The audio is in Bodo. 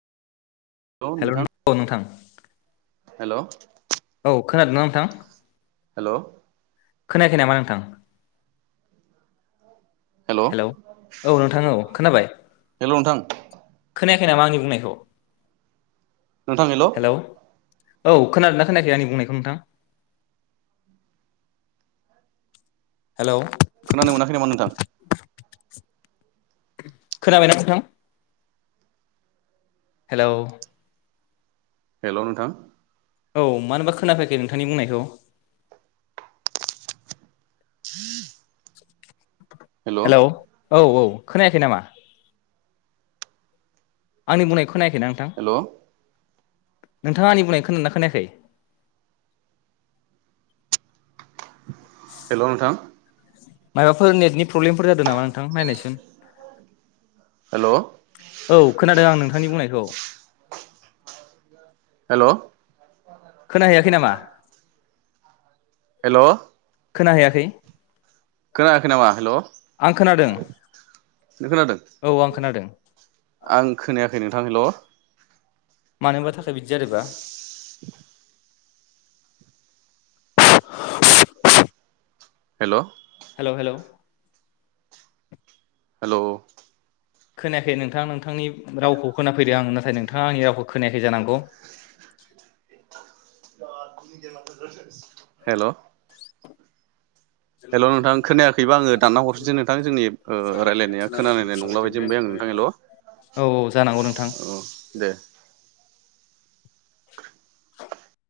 हेलौ [unintelligible] औ नोंथां हेल औ खोनादोंना नोंथां? हेलौ खोनायाखै नामा नोंथां? हेल' हेलौ औ नोंथां औ खोनाबाय हेल' नोंथां खोनायाखै नामा आंनि बुंनायखौ नोंथां हेलौ औ खोनादोंना खोनायाखै आंनि बुंनायखौ नोंथां हेलौ खोनानो मोनाखै नामा नोंथां खोनाबायना नोंथां हेलौ हेल' नोंथां औ मानोबा खोनाफैयाखै नोंथांनि बुंनायखौ [unintelligible] हेल' [inaudible] हेलौ औ औ खोनायाखै नामा आंनि बुंनायखौ खोनायाखै ना नोंथां हेल' नोंथाङा आंनि बुंनाय खोनादों ना खोनायाखै हेल' नोंथां मायबाफोर नेटनि प्रब्लेमफोर जादों नामा नोंथां नायनायसुन हेल' औ खोनादों आं नोंथांनि बुंनायखौ [inaudible] हेल' खोनाहैयाखै नामा हेल' खोना हैयाखै खोनायाखै नामा हेल' नों खोनादों खोनादों औ आं खोनादों आं खोनायाखै नों नोंथां हेल' मानोबा थाखाय बिदिजादोबा [unintelligible] हेल' हेलौ हेलौ हेल' खोनायाखै नोंथां नोंथांनि रावखौ खोनाफैदों आङो नाथाय नोंथाङा आंनि रावखौ खोनायाखै जानांगौ [unintelligible] हेल' हेल' नोंथां खोनायाखैबा आङो दानना हरफिनसै नोंथां जोंनि ओ रायलायनाया खोनालायनाय नंला बादि मोनबाय आं नोंथां हेल' औ औ जानांगौ नोंथां ओ दे